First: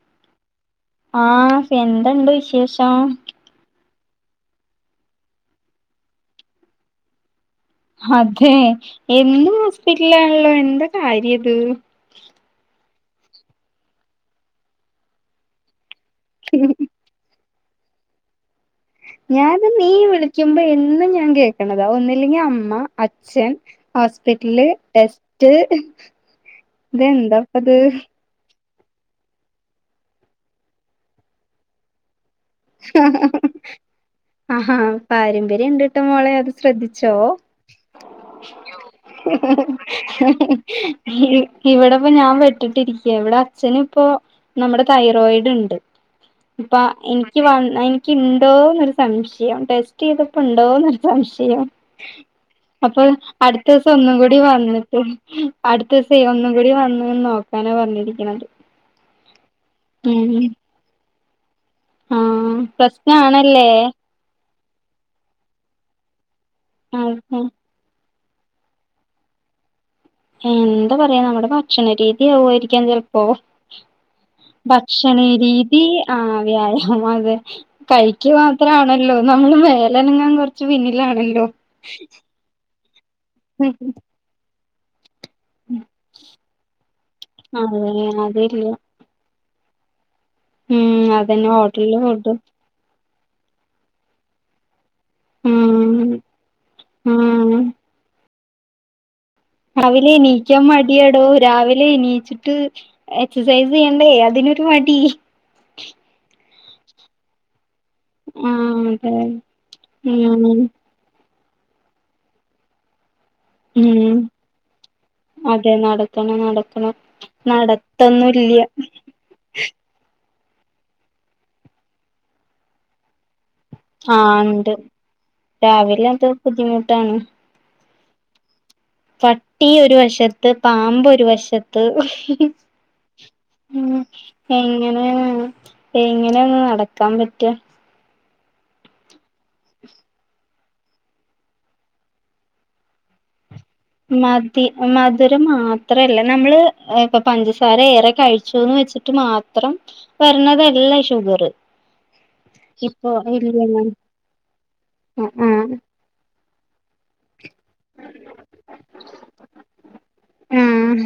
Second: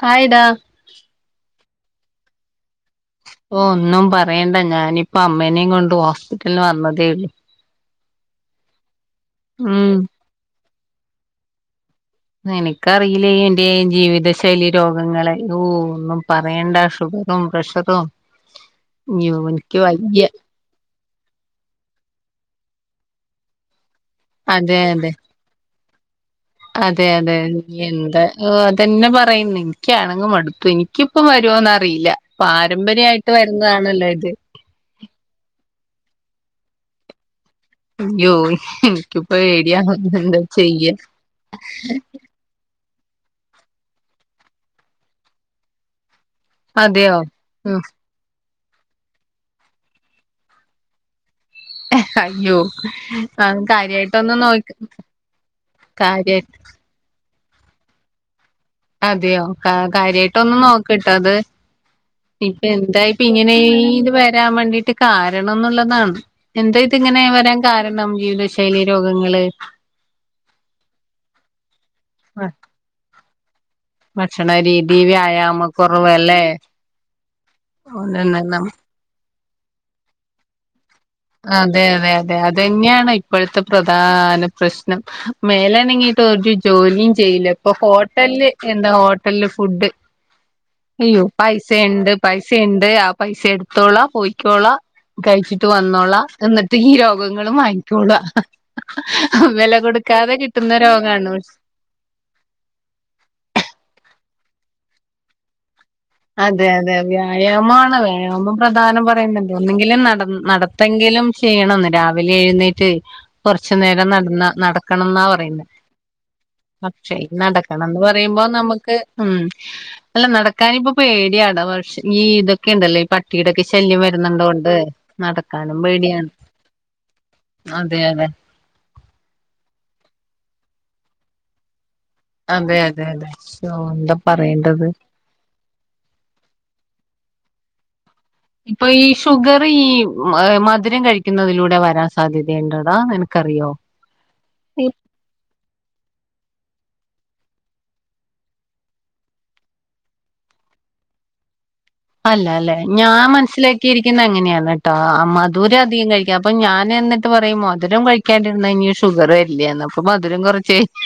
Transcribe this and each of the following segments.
Hi ഡാ ആഹ് എന്തുണ്ട് വിശേഷം ഓ ഒന്നും പറയണ്ട ഞാനിപ്പ അമ്മേനിം കൊണ്ട് ഹോസ്പിറ്റൽന്ന് വന്നതേയുള്ളൂ അതെ എന്നും ഉം ഹോസ്പിറ്റലാണല്ലോ എന്താ കാര്യ ഇത് നിനക്കറിയില്ലേ എന്റെ ഈ ജീവിത ശൈലി രോഗങ്ങളെ ഓ ഒന്നും പറയണ്ട ഷുഗറും പ്രഷറും അയ്യോ ഞാനും എനിക്ക് നീ വയ്യ വിളിക്കു എന്നും ഞാൻ കേൾക്കണതാ ഒന്നില്ലെങ്കിൽ അമ്മ അച്ഛൻ ഹോസ്പിറ്റല് അതെ അതെ ടെസ് റ്റ് അതെ അതെ നീ എന്താ ഓ അതെന്നെ പറയുന്നെ ഇൻക്കാണെങ്കി മടുത്തു ഇൻക്കിപ്പം വരുവോന്നറിയില്ല പാരമ്പര്യായിട്ട് വരുന്നതാണല്ലോ ഇത് ആഹ് പാരമ്പര്യം ഇണ്ട്ട്ട മോളെ അത് ശ്രദ്ധിച്ചോ അയ്യോ എനിക്കിപ്പോ പേടിയാവുന്നു എന്താ ചെയ്യാ ഇവിടെപ്പം ഞാൻ പെട് പെട്ടിട്ടിരിക്യാ ഇവടെ അച്ഛന്പ്പോ നമ്മടെ തൈറോയിഡ് ഉണ്ട് ഇപ്പ അതെയോ എൻ എനിക്ക് വ ഉം എനിക്ക്ണ്ടോന്നൊരു സംശയം ടെസ്റ്റ് ചെയ്തപ്പോ ഇണ്ടോന്നൊരു സംശയം അയ്യോ അപ്പൊ അത് അടുത്തോസം ഒന്നും കൂടി കാര്യായിട്ടൊന്നും നോക്ക വന്നിട്ട് അട് അട്ത്തോസെ കാര്യായി ഒന്നും കൂടി വന്നൊന്ന് നോക്കാനാ പറഞ്ഞിരിക്ക്ണത് അതെയോ കാ കാര്യായിട്ടൊന്ന് നോക്ക്ട്ടോ അത് ആഹ് ഇപ്പ എന്തായിപ്പ ഇങ്ങനെ പ്രശ്നാണല്ലേ ഇത് വരാൻ വേണ്ടീട്ട് കാരണംന്നുള്ളതാണ് എന്താ ആഹ് ഇതിങ്ങനെ ആഹ് വരാൻ കാരണം ജീവിത ശൈലി രോഗങ്ങള് എന്താ പറയാ നമ്മുടെ ഭക്ഷണ രീതിയാവുവായിരിക്കാം ചെലപ്പോ ഭക്ഷണ രീതി ഭക്ഷണ രീതി വ്യായാമക്കുറവ് ആ അല്ലേ വ്യായാമം അതെ കര്ക്ക് മാത്രാണ് ല്ലോ നമ്മള് മേലനെങ്ങാൻ കൊർച്ച് പിന്നിലാണല്ലോ അതെ അതെ അതെ അതെന്നെയാണ് ഇപ്പഴത്തെ പ്രധാന പ്രശ്നം മേലനങ്ങീട്ട് ഒരു ജോലിയും ചെയ്യില്ല ഇപ്പൊ അതെ ഹോട്ടല് അതില്ല എന്താ ഹോട് ട്ടൽ ഫുഡ് ഉം അയ്യോ അതന്നെ പൈസ ഹോട്ടലില് ഇണ്ട് ഫുഡും പൈസ ഇണ്ട് അപ് പൈസ എടുത്തോളാ പോയ്ക്കോളാ കഴിച്ചിട്ട് വന്ന് ഉം വന്നോളാ എന്നിട്ട് ഈ ഉം രോഗങ്ങളും വാങ്ങിക്കോളാ വെല കൊടുക്കാതെ കിട്ടുന്ന രോഗാണൊ അല്ലേ നീച്ചിട്ട് എക്സസൈസ് ചെയ്യണ്ടേ അതിനൊരു മടി അതെ അതെ വ്യായാമാണ് വ്യായാമം ആഹ് പ്രധാനം അതെ പറയ്ണ്ടല്ലോ ഒന്നെങ്കിൽ നടന് നടത് ഉം നടത്തെങ്കിലും ചെയ്യണംന്ന് രാവിലെ എഴുന്നേറ്റ് കൊറച്ച് നേരം ഉം നടന്ന നടക്കണംന്നാ പറയുന്നെ അതെ നടക്കണം നടക്കണം പക്ഷേ ഇത് നടക്കാ നന്ദി പറയുമ്പോ നടത്തൊന്നുംല്ല്യ നമുക്ക് ഉം അല്ല നടക്കാനിപ്പം പേടിയാടാ ഈ ഇതൊക്കെ ഇണ്ടല്ലോ പട് പട്ടീടൊക്കെ ശല്യം ആഹ് ഉണ്ട് വരുന്ന്ള്ളോണ്ട് നടക്കാനും രാവിലെ അത് പേടിയാണ് ബുദ്ധിമുട്ടാണ് അതെ അതെ പട്ടി ഒരു വശത്ത് പാമ്പ് ഒരു വശത്ത് അതെ അതെ അതെ ശോ ഉം എന്താ പറയേണ്ടത് എങ്ങനെ ആണ് എങ്ങനെയ ഒന്ന് നടക്കാൻ പറ്റാ ഇപ്പൊ ഈ ഷുഗർ ഈ മധുരം കഴിക്കുന്നതിലൂടെ വരാൻ സാധ്യതയേണ്ടടാ നിനക്കറിയോ മതി മധുരം മാത്രല്ല നമ്മള് ഇപ്പൊ പഞ്ചസാര ഏറെ കഴിച്ചുന്ന് വെച്ചിട്ട് മാ ത്രം വരണതല്ല ഈ ഷുഗറ് അല്ല അല്ലേ ഞാൻ മനസ്സിലാക്കിയിരിക്കുന്നേ അങ്ങനെയാണ ട്ടോ ആഹ് ആഹ് മധുരധികം കഴി ക്കാ അപ്പൊ ഞാൻ എന്നിട്ട് പറയും മധുരം കഴിക്കാണ്ടിരുന്നേയ്ഞ്ഞാ ഷുഗറ് വരില്ല്യാന്ന് ഇപ്പം മധുരം കുറച്ചേ ആഹ്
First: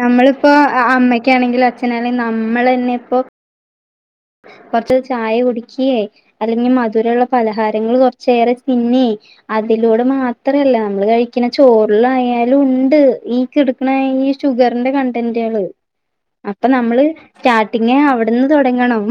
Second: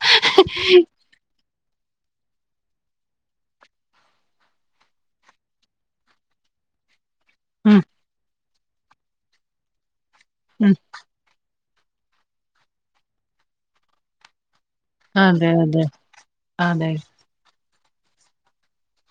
നമ്മളിപ്പോ അ അമ്മയ്ക്കാണെങ്കിലും അച്ഛനാണെങ്കും നമ്മളെന്നെ ഇപ്പോ കൊറച്ച് ചായ കുടിക്ക്യേ അല്ലെങ്കി മധുരള്ള ഉം പലഹാരങ്ങൾ കൊറച്ച് ച്ചേറെ തിന്നേ അതിലൂടെ ഉം മാത്രല്ല നമ്മള് കഴി ക്ക്ണ ചോറിലായാലും ഇണ്ട് ഈ കിട് ക്കണ ഈ ഷുഗറിന്റെ അതെ കണ്ടന്റാണ് അതെ അപ്പ അതെ നമ്മള് സ്റ്റാർട്ടിങ്ങ് അവിടുന്ന് തൊടങ്ങണം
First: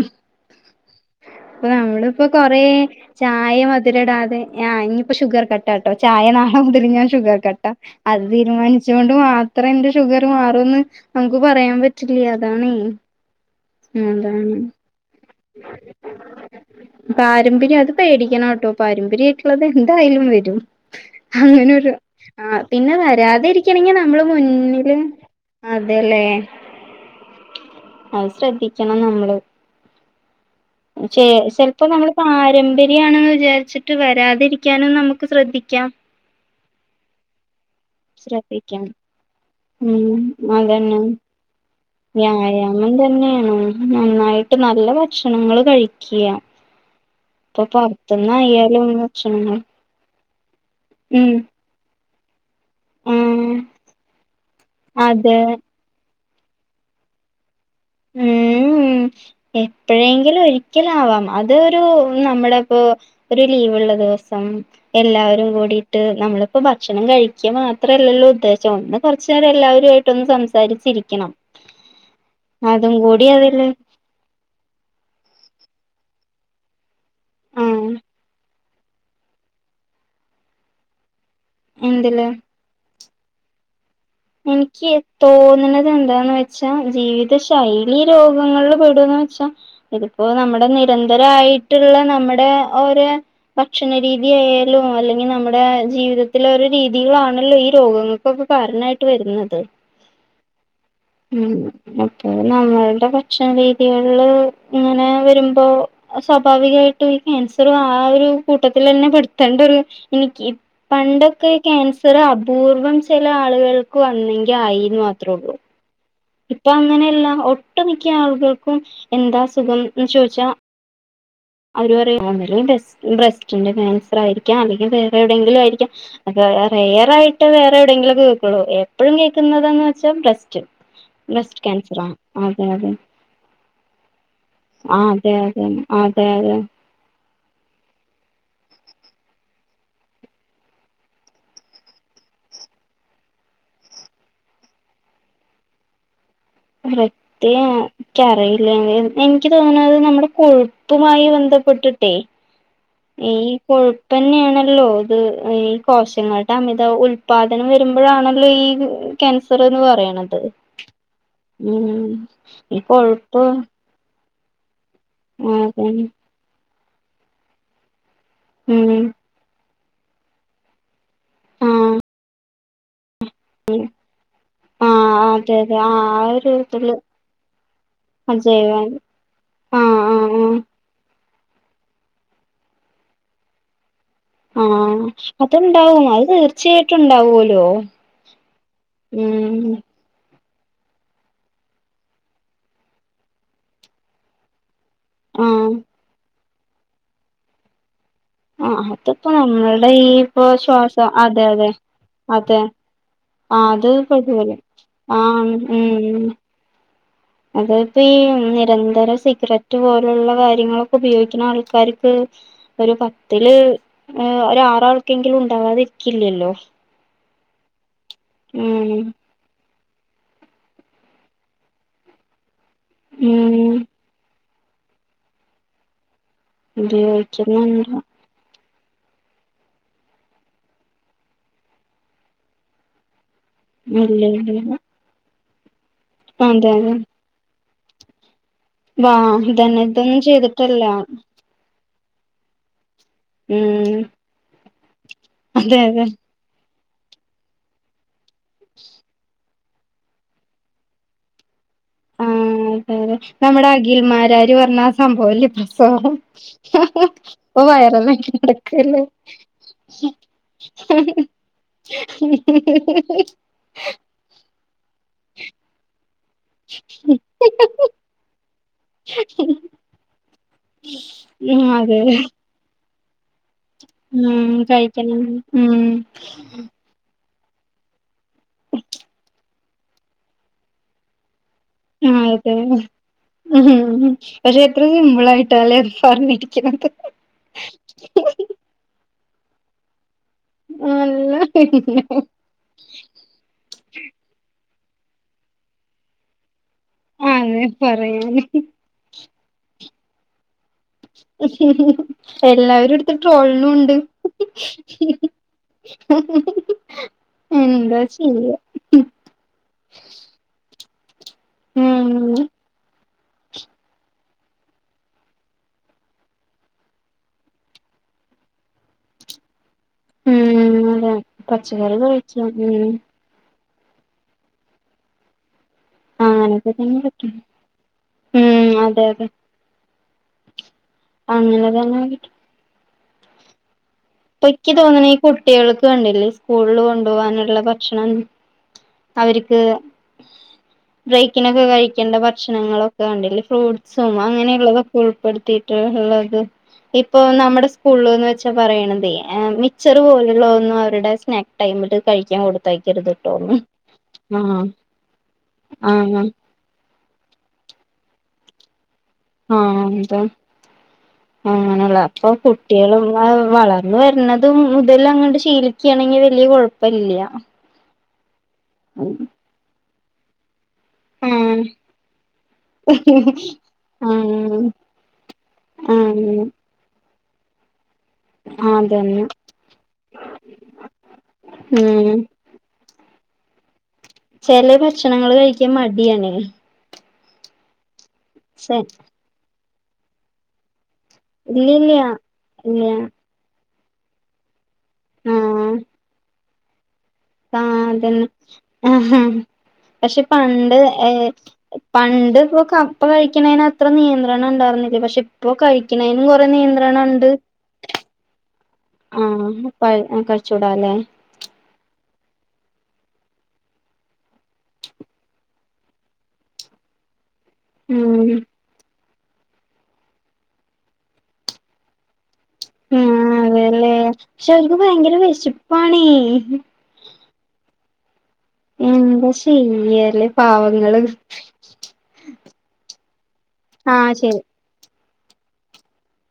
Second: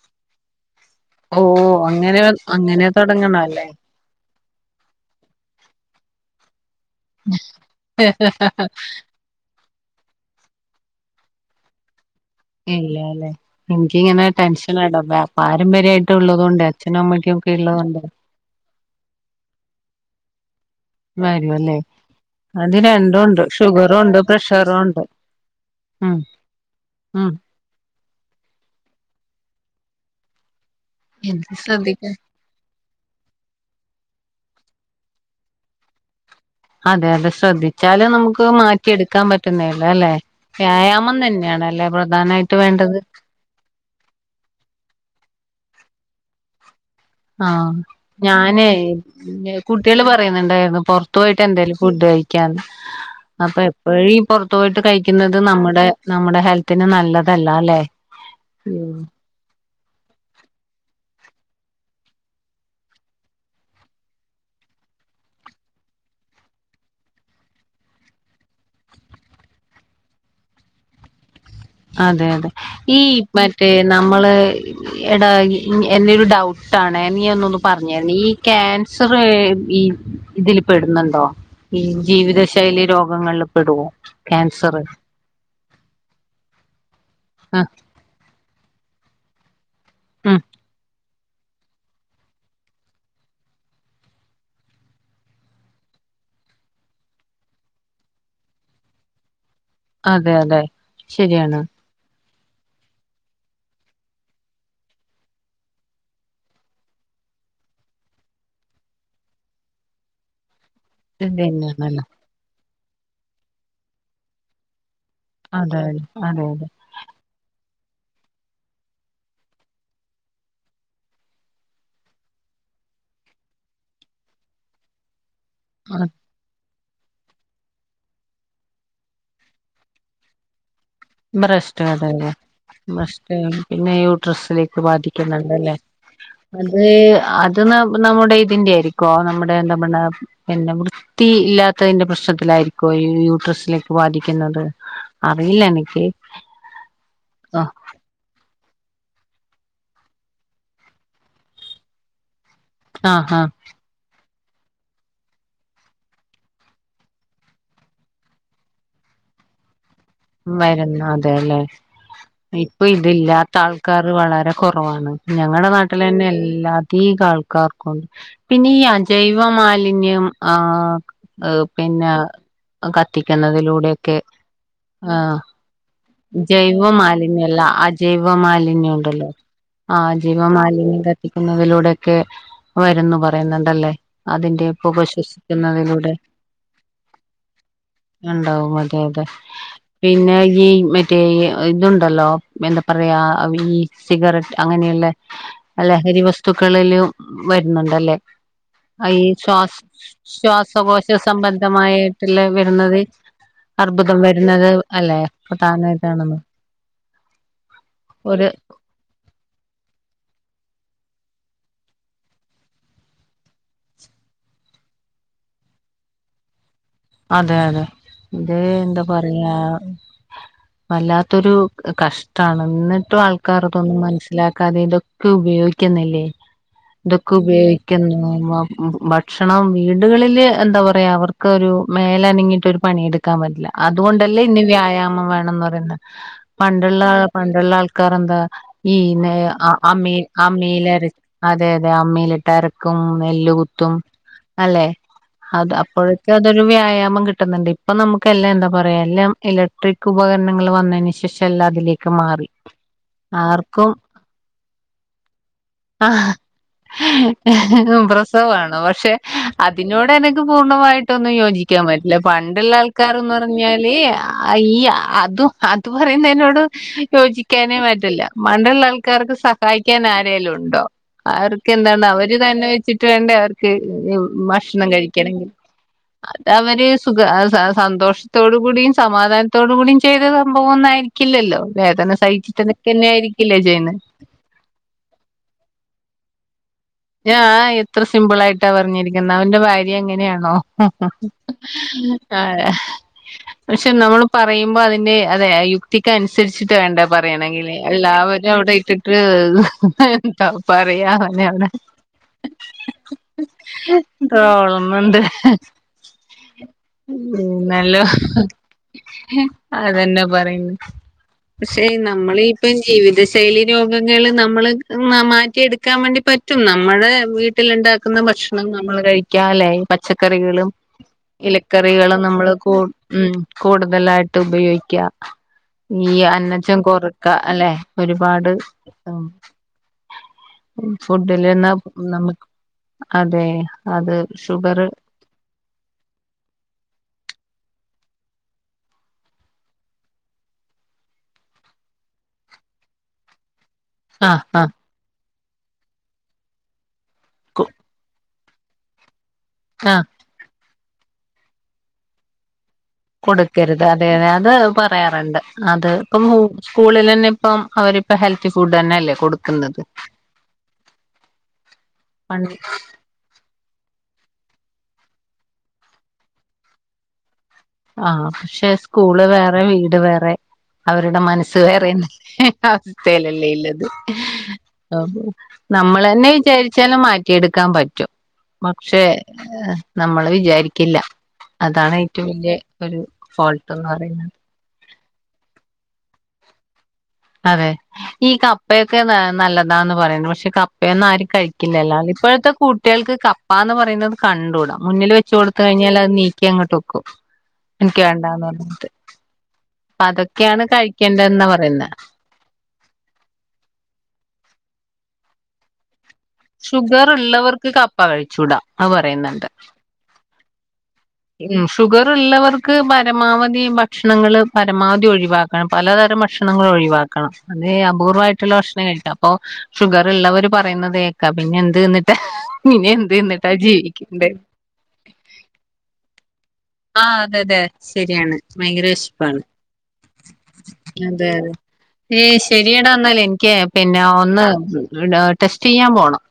ഓ അപ്പൊ അങ്ങനെ നമ്മളിപ്പോ കൊറേ അങ്ങനെ തുടങ്ങണം ചായ അല്ലേ മ ധിലിടാതെ ആ ഇനിയിപ്പോ ഷുഗർ കട്ടാട്ടോ ചായ നാളെ മുതല് ഞാൻ ഷുഗർ കട്ടാ അത് തീരുമാനിച്ചൊണ്ട് മാ ത്രന്റെ ഷുഗർ മാറുംന്ന് നമുക്ക് പറയാൻ പറ്റില്ല അതാണേ ഇല്ല്യാല്ലേ എനിക്കിങ്ങനെ അതാണ് ടെൻഷനാടൊ ബേ പാരമ്പര്യായിട്ട് ഉള്ളതൊണ്ടേ അച്ഛനും അമ്മയ്ക്കും ഒക്കെ ഉള്ളതൊണ്ടേ ടിക്കനാട്ടോ പാരമ്പര്യായിട്ടുള്ളത് എന്തായാലും വരും വരും അല്ലേ അങ്ങനൊരു ആ അത് പിന്നെ രണ്ടും ഉണ്ട് വരാതെരിക്കണെങ്കി ഷുഗറും ഉണ്ട് നമ്മള് പ്രഷറും മുന്നില് ഉണ്ട് അതെല്ലേ ആഹ് അത് ശ്രദ്ധിക്കണം നമ്മള് ചെ എന്ത് ചെലപ്പോ ശ്രദ്ധിക്കാ നമ്മള് പാരമ്പ ര്യാണെന്ന് വിചാരിച്ചിട്ട് വരാതിരിക്കാനും നമുക്ക് ശ്രദ്ധിക്കാം അതെ അതെ ശ്രദ്ധി വെച്ചാലും നമുക്ക് ശ്രദ്ധിക്കാം മാറ്റിയെടുക്കാൻ പറ്റുന്നതേല്ലോ അല്ലെ ഉം അതന്നെ വ്യായാമം തന്നെയാണ് അല്ലേ പ്ര വ്യായാമം തന്നെയാണ് നന്നായിട്ട് നല്ല ഭക്ഷണങ്ങള് കഴിക്ക്യാ പ്പൊ ആഹ് പുറത്തുന്ന് ആയാലും ഭക്ഷണങ്ങൾ കുട്ട്യാള് പറയുന്നുണ്ടായ്രുന്നു പുറത്ത് ഉം പോയിട്ട് എന്തേലും ഫുഡ് കയ ക്കാ ഉം അപ്പൊ എപ്പഴും ഈ പൊറത്തു പോയിട്ട് കഴിക്കുന്നത് അതെ നമ്മുടെ നമ്മുടെ ഹെൽത്തിന് നല്ലതല്ലാല്ലെ ഉം എപ്പോഴെങ്കിലും ഒരിക്കലാവാം അതോരു നമ്മളെപ്പോ ഒരു ലീവ്ള്ള ദിവസം എല്ലാവരും കൂടിട്ട് നമ്മളിപ്പോ ഭക്ഷണം കഴിക്കാ മാത്രല്ലല്ലോ ഉദ്ദേശം ഒന്ന് കുറച്ചേരം എല്ലാവരും ആയി ട്ടൊന്ന് സംസാരിച്ചിരിക്കണം അതെ അതെ അതും ഈ കൂടി അതില് മറ്റേ ന നമ്മളെ എടാ എന്റെരു ഡൗട്ടാനെ നീ ഒന്നൊന്ന് ആ പറഞ്ഞ് തരണേ ഈ കാൻ സർ ഈ ഇതില് പെടുന്നുണ്ടോ ഈ എന്തില് ജീവിത ശൈ ശൈലി രോഗങ്ങളില് പെടോ എനിക്ക് തോന്നണത് എന്താന്ന് വെച്ചാ ജീവിത ആ ശൈലിയിലോ രോഗങ്ങളില് പേടൊന്നു വെച്ചാ ഇതിപ്പോ ഉം നമ്മുടെ നിരന്ത ന്തരായിട്ടുള്ള നമ്മുടെ ഓരെ ഭക്ഷണരീതിയായാലും അല്ലെങ്കി നമ്മുടെ ജീവിതത്തിലെ ഓരോ രീതികളാണല്ലോ ഈ രോഗങ്ങൾ ക്കൊക്കെ കാരണായിട്ട് വരുന്നത് അതെ അതെ ഉം ശരിയാണ് അപ്പൊനമ്മൾടെഭക്ഷണരീതികൾള് ഇങ്ങനെവെരുമ്പോ അഹ് സ്വാഭാവികയായിട്ട് ഈ ക്യാൻസറും ആഒരുകൂട്ടത്തിലന്നെ പെടുത്തേണ്ടൊരു ഇൻക്കി പണ്ടൊക്കെ ഇതന്നെയാണല്ലോ ഈക്യാൻസറ് അപൂർവം ചെലആള്കൾക്കുവന്നെങ്കിആയിന്ന് മാത്രഒള്ളൂ അതായി ഇപ്പൊഅങ്ങനെയല്ല ഒട്ടുമിക്ക്യ ആളുകൾക്കും എന്താഅസുഖംചോയ്ച്ചാ അവര് പറയും ഒന്നുങ്കി ബ്രസ്ബ്രസ്റ്റിന്റെ ക്യാൻസറായിരിക്ക്യാ അല്ലെങ്കിവേറെ എവിടെയങ്കിലുംആയിരിക്ക്യാ അതെ അത് റയറായിട്ട് വേറെ എവിടെയെങ്കിലുംകേക്കുള്ളൂ എപ്പഴുംകേക്കുന്നതന്ന് വെച്ചാബ്രസ്റ്റ് ബ്രസ്റ്റ് അതെ ബ്രസ്റ്റ്കേൻസറാണ് അതെ അതെ ബ്രസ്റ്റ് പിന്നെ യൂട്രസിലേക്ക് ആഹ് അതെ അതെ ആഹ് വേദന ത് അത് ന നമ്മുടെ ഇതിന്റെ ആയിരിക്കോ നമ്മുടെഎന്താബണ്ണ പിന്നെ വൃത്തി ഇല്ലാത്തതിന്റെ പ്രശ്നത്തിലായിരിക്കോ ഈ യൂട്രസിലേക്ക് ബാധിക്കുന്നത് അറിയില്ലഎനിക്ക് വൃത്തി ഇക്ക്യക്കറിയില്ല എങ്ങനേന്ന് എനിക്കി തോന്നന്നത് നമ്മുടെ കൊഴുപ്പുമായി ബന്ധപ്പെട്ടിട്ടേ ഈ ആഹ് കൊഴുപ്പന്നേണല്ലോ ഇത് ഈ കോശങ്ങൾടെ അമിത ഉൽപാദനം വരുമ്പോഴാണല്ലോ ഈ ക്യാൻസറ്ന്ന് പറയ്ണത് വരന്നു അതേല്ലേ ഈ കൊഴുപ്പ് ഇപ്പൊഇതില്ലാത്ത ആൾ ക്കാറ് വളരെകുറവാണ് ഞങ്ങളെ അതന്നെ നാട്ടിലെന്നേഎല്ലാധീകാൾക്കാർക്കും പിന്നെ ഈ ഉം അജൈവമാലിന്യം ആഹ് ആഹ് പിന്നെ കത്തിക്കുന്നതിലൂടൊയൊക്കെ ആഹ് അതെ അതെ ആഹ് ജൈവമാലിന്യല്ല അജൈവം അജൈവമാലിന്യോണ്ടല്ലോ ആഹ് അജൈവമാലിന്യ കത്തിക്കുന്നതിലൂടെയൊക്കെ വരുന്നു പറയ്ന്ന്ണ്ടല്ലേ ആഹ് അത്ണ്ടാവും അഹ് തീർച്ചയായിട്ടും ഉണ്ടാവോല്ലോ ഇണ്ടാവും അതെ അതെ പിന്നെ ഈ മറ്റേ ഇതുണ്ടല്ലോ എന്താപറയാ ഈസിഗററ്റ് അങ്ങനെയുള്ളേ ആഹ് ലഹരി വസ്തുക്കളിലും വരുന്നുണ്ടല്ലേ ആഹ് ഐ അതിപ്പോ ഈശ്വാസ് നമ്മളുടെ ഈ ഇപ്പൊ ശ്വാസകോശ ശ്വാസം അതെ അതെ സംബന്ധമായിട്ട്ള്ളേ അതെ വെരുന്നത് ആഹ് അത് പ്രതിഫലിക്കും അർബുദംവെര്ന്നത് അല്ലെ ആഹ് പ്രധാനഇതാണെന്ന് അത് ഈ നിരന്തരം സിഗരറ്റ് റ്റ്പോലുള്ള കാര്യങ്ങളൊക്കെ ഉപയോഗിക്ക്ണആൾക്കാര്ക്ക് ഒരു പത്തില് ഏഹ് ഒരാറാൾക്കെങ്കിലും ഉണ്ടാകാതിരിക്കില്ലല്ലോ അതെ അതെ ഇത് ഉം എന്താപ ഇള്ള വല്ലാത്തൊരുകഷ്ടാണ് ഇന്ന് ഉം റ്റുആൾക്കാറ്തൊന്നും മൻസ്സിലാക്കാതെയും ഇതൊക്കെ ഉപയോഗിക്ക്യുന്നില്ലേ ഇതൊക്കെ ഉപയോഗിക്കുന്നുണ്ട് ഉപയോഗിക്കുന്നു മം ഭക്ഷണം വീടുകളില് എന്താപറയാ അവർക്കൊരു മേലനങ്ങിട്ടൊരു പണിയെടുക്കാപറ്റ്ല ഇല്ല അതുകൊണ്ടല്ലേ ഇല്ല ഇനിവ്യായാമം വേണംന്ന്പറയുന്നേ അതെ അതെ പണ്ട്ള്ള പണ്ട്ള്ള ആൾക്കാറെന്താ വാ ഈനേ അ ഇതന്നെ അമ്മീ ഇതൊന്നും ചെയ്തിട്ടല്ല അമ്മീലര അതെ അതെ അമ്മീലിട്ട്അരക്കും നെല്ല്കുത്തും ഉം അല്ലെ അത് അതെ അതെ അപ്പോഴേക്കു അതൊരു വ്യായാമം കിട്ടുന്ന്ണ്ട് ഇപ്പംനമുക്ക് എല്ലഎന്താപറയാ എല്ലാം ഇല ട്രിക് ഉപകരണങ്ങള് വന്നേന്ശേഷം എല്ലാഅതിലേക്ക്മാറി ആഹ് അതെ നമ്മുടെ അഖിൽമാരാര് പറഞ്ഞ ആ സംഭവല്ല്യേ പ്രസവം ഇപ്പൊ വൈറലായിട്ട് പ്രസവവാണോ നടക്കല്ലേ പക്ഷെ അതിനോടെനക്ക് പൂർണ്ണമായി ട്ടൊന്നും യോജിക്കാൻ പറ്റില്ല പണ്ട്ള്ള ആൾക്കാരൊന്നു പ റഞാല് ഈ അതൊ അത് പറയുന്നേനോ ടു യോജിക്കാനേ പറ്റില്ല പണ്ട്ള്ള ആൾക്കാർക്ക് സഹായിക്കാനാരേലുണ്ടോ? ഉം അവർക്ക് എന്താണ് അതെ അവര്തന്നെ വെച്ചിട്ട് വേണ്ടെ അവർക്ക് ഉം ഭഷ്ണം കഴിക്കണം കഴിക്കണെങ്കില് ഉം അതവര് സുഖ സ സന്തോഷ്ത്തോട് കൂടിം സമാധാനത്തോട് കൂടിം ചെയ്ത സംഭവൊന്നും ആയിരിക്കില്ലല്ലോ? ആ വേദന അതെ സഹിച്ചിട്ട്ന്നെക്കെന്നെ ആയിരിക്കില്ലേ ചെയ്യ്ന്നെ ഉം പക്ഷെ എത്ര സിംപ്ളായിട്ടാല്ലേ പർഞ്ഞിരിക്ക്ണത്? ആ എത്ര സിംപിളായിട്ടാ പർഞ്ഞരിക്ക്ന്നെ അവന്റെ ഭാ ര്യ അങ്ങനെയാണോ? നല്ല ആ അതെ പക്ഷെ നമ്മള് പറയ്മ്പോ അതിന്റെ അതെ ഈ യുക്തിക്ക് അൻസരിച്ചിട്ട് വേണ്ടെ അതെ പറയണങ്കില് പറയാന് എല്ലാവരും അവടെയിട്ടിട്ട് അഹ് പറിയാ എല്ലാവരുട്ത്ത് ട്രോള്ണുണ്ട് ട്രോളുന്നുണ്ട് എന്താ പിന്നല്ലോ ചെയ്യാ അതന്നെ പറയ്ന്ന് പക്ഷെ ഉം നമ്മളീ ഇപ്പം ജീവിത ശൈ ലി രോഗങ്ങള് നമ്മള് മാറ്റിയെട്ക്കാൻ വേണ്ടി പ റ്റും നമ്മള് വീട്ടില്ണ്ടാക്ക്ന്ന ഭക്ഷണം നമ്മള് കഴി ക്ക്യലെ പച്ചക്കറികളും, ഉം അതെ പച്ചക്കറി ഇലക്കറികളും, കഴിക്കാം നമ്മള് കൂ ഉം കൂട്തലായിട്ട് ഉപയോഗിക്ക്യാ ഈ അങ്ങനൊക്കെ അന്നജം തന്നെ കൊറക്ക പറ്റും അല്ലെ? ഒര്പാട് ഉം അതെ അതെ അങ്ങനെ ഫുഡിലന്നെ തന്നെ കിട്ടും നമ്മക്ക് അതെ അത് ഇപ്പക്ക്യ ഷുഗർ തോന്ന്ണ് ഈ കുട്ടിയൾക്ക് കണ്ടില്ലേ സ്കൂളില് കൊണ്ടവാന്ള്ള ഭക്ഷണം അവര്ക്ക് ബ്രേക്കിനൊക്കെ കഴിക്കേണ്ട ഭക്ഷണങ്ങളൊക്കെ കണ്ടില്ലേ ഫ്രൂ ട്സും, ആഹ് ആഹ് അങ്ങനെയുള്ളതൊക്കെ ഉൾപ്പെട്ത്തിട്ട്ള്ളത് ഇപ്പൊ കു നമ്മടെ സ്കൂള്ന്ന് വെ ച്ചാ പറയ്ണതെ മിച്ചറ് ആഹ് പോലുള്ളവ ഒന്നും അവര്ടെ സ്നാക്ക് ടൈംമില് കഴിക്കാൻ കൊട് ത്തയ്ക്കര്ത്ട്ടോന്ന് കൊടുക്കരുത് അതെ അതെ അത് പറയാറ്ണ്ട് അത് ആഹ് ഇപ്പം സ്കൂളിലെന്നെ ഇപ്പം അവരിപ്പ ഹെൽത്തി ഫുഡന്നെല്ലേ കൊട് ആഹ് അതെ അങ്ങനെള്ള ഇപ്പൊ പണ്ട് കുട്ട്യാളും വൾ വളർന്ന് വര്ന്നതും ഇതിലങ്ങട്ട് ശീലിക്കാണെങ്കി വല്ല്യ കൊഴ്പ്പല്ല്യ ആഹ് പക്ഷെ സ്കൂള് വേറെ വീട് വേറെ അവര്ടെ മനസ്സ് ആഹ് വേറിം അവസ്ഥേലല്ലേ ഇല്ലെത് ആഹ് നമ്മളന്നെ ആഹ് വിചാരിച്ചാലും മാറ്റിയെട്ക്കാ പറ്റും പക്ഷേ അതന്നെ നമ്മള് വിചാരിക്കില്ല അതാണ് ഉം ഏറ്റം വല്യ ഒര് ഫോൾട്ടെന്ന് പറിണ് ചെല ഭക്ഷണങ്ങള് കഴിക്കാൻ മടിയാണെ അതെ ഈ സെ കപ്പയൊക്കെ നല്ലതാന്ന് പറയ്ന്ന് പക്ഷെ ക പ്പയൊന്നാരും ഇല്ലില്ല കഴിക്കില്ലല്ലോ? ഇപ്പഴത്തെ ഇല്ല ഇല്ല കുട്ടേൾക്ക് കപ്പാന്ന് പറയ്ന്നത് കണ്ടൂടാ മുന്നില് വെച്ച് കൊട്ത്ത് ആഹ് കഴിഞ്ഞാലത് നീക്കിയങ്ങട്ട് വെക്കും ആഹ് എനിക്ക് അതന്നെ വേണ്ടാന്ന് പറഞ്ഞിട്ട് അപ്പൊ പക്ഷെ അതൊക്കെയാണ് പണ്ട് ഏ കഴിക്കേണ്ടതെന്നാ പറയുന്നത് പണ്ട്പ്പൊ ക പ്പ കഴിക്ക്ണേനത്ര നിയന്ത്രണണ്ടാറ്ന്നില്ല പക്ഷെ ഇപ്പൊ കഴിക്ക്ണേനും കൊറെ നിയന്ത്രണം ഷുഗർ ഇണ്ട് ഉള്ളവർക്ക് കപ്പ കഴിച്ചൂടാ അത് പറയുന്നുണ്ട് ആഹ് പ ആഹ് കഴിച്ചൂട ല്ലേ ഉം ഷുഗറ് ള്ളവർക്ക് പരമാവധി ഭക്ഷണങ്ങള് പരമാവധി ഒഴിവാ ക്കണം പലതരം ഭക്ഷണങ്ങള് ഒഴിവാക്കണം അത് ഉം അപൂർവ്വായിട്ട്ള്ള ഭക്ഷണേ കഴിക്കാ ഓഹ് ഷുഗറ് ള്ളവര് പറിയ്ന്നത് കേക്കാ പിന്നെ എന്ത്ന്നിട്ടാ പിന്നെ എന്ത് ന്നിട്ടാ ജീവിക്കണ്ട് അവര്ക്ക് ഭയങ്കര വെശ പണി ആഹ് അതെ അതെ ശരിയാണ് ഭയങ്കര എന്താ വെശപ്പാണ് ചെയ്യല് പാവങ്ങള് ഏഹ് ശരിയടാ എന്നാല് എനിക്ക് പിന്നെ ആഹ് ശരി ഒന്ന് ടെസ്റ്റ് ചെയ്യാൻ പോണം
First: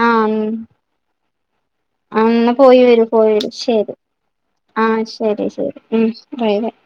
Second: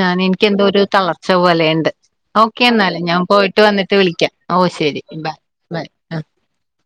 ഞാൻ ആഹ് എനിക്ക് ഉം എന്തോ ഒരു തളർച്ച പോലെയുണ്ട് ആഹ് എന്നാ ഓക്കെ പോയി എന്നാലേ വരൂ ഞാൻ പോയി വരൂ പോയിട്ട് ശരി വന്നിട്ട് വിളിക്കാം ഓ ശരി ആഹ് ബൈ ശെരി ശെരി ബൈ ഉം ആ [unintelligible]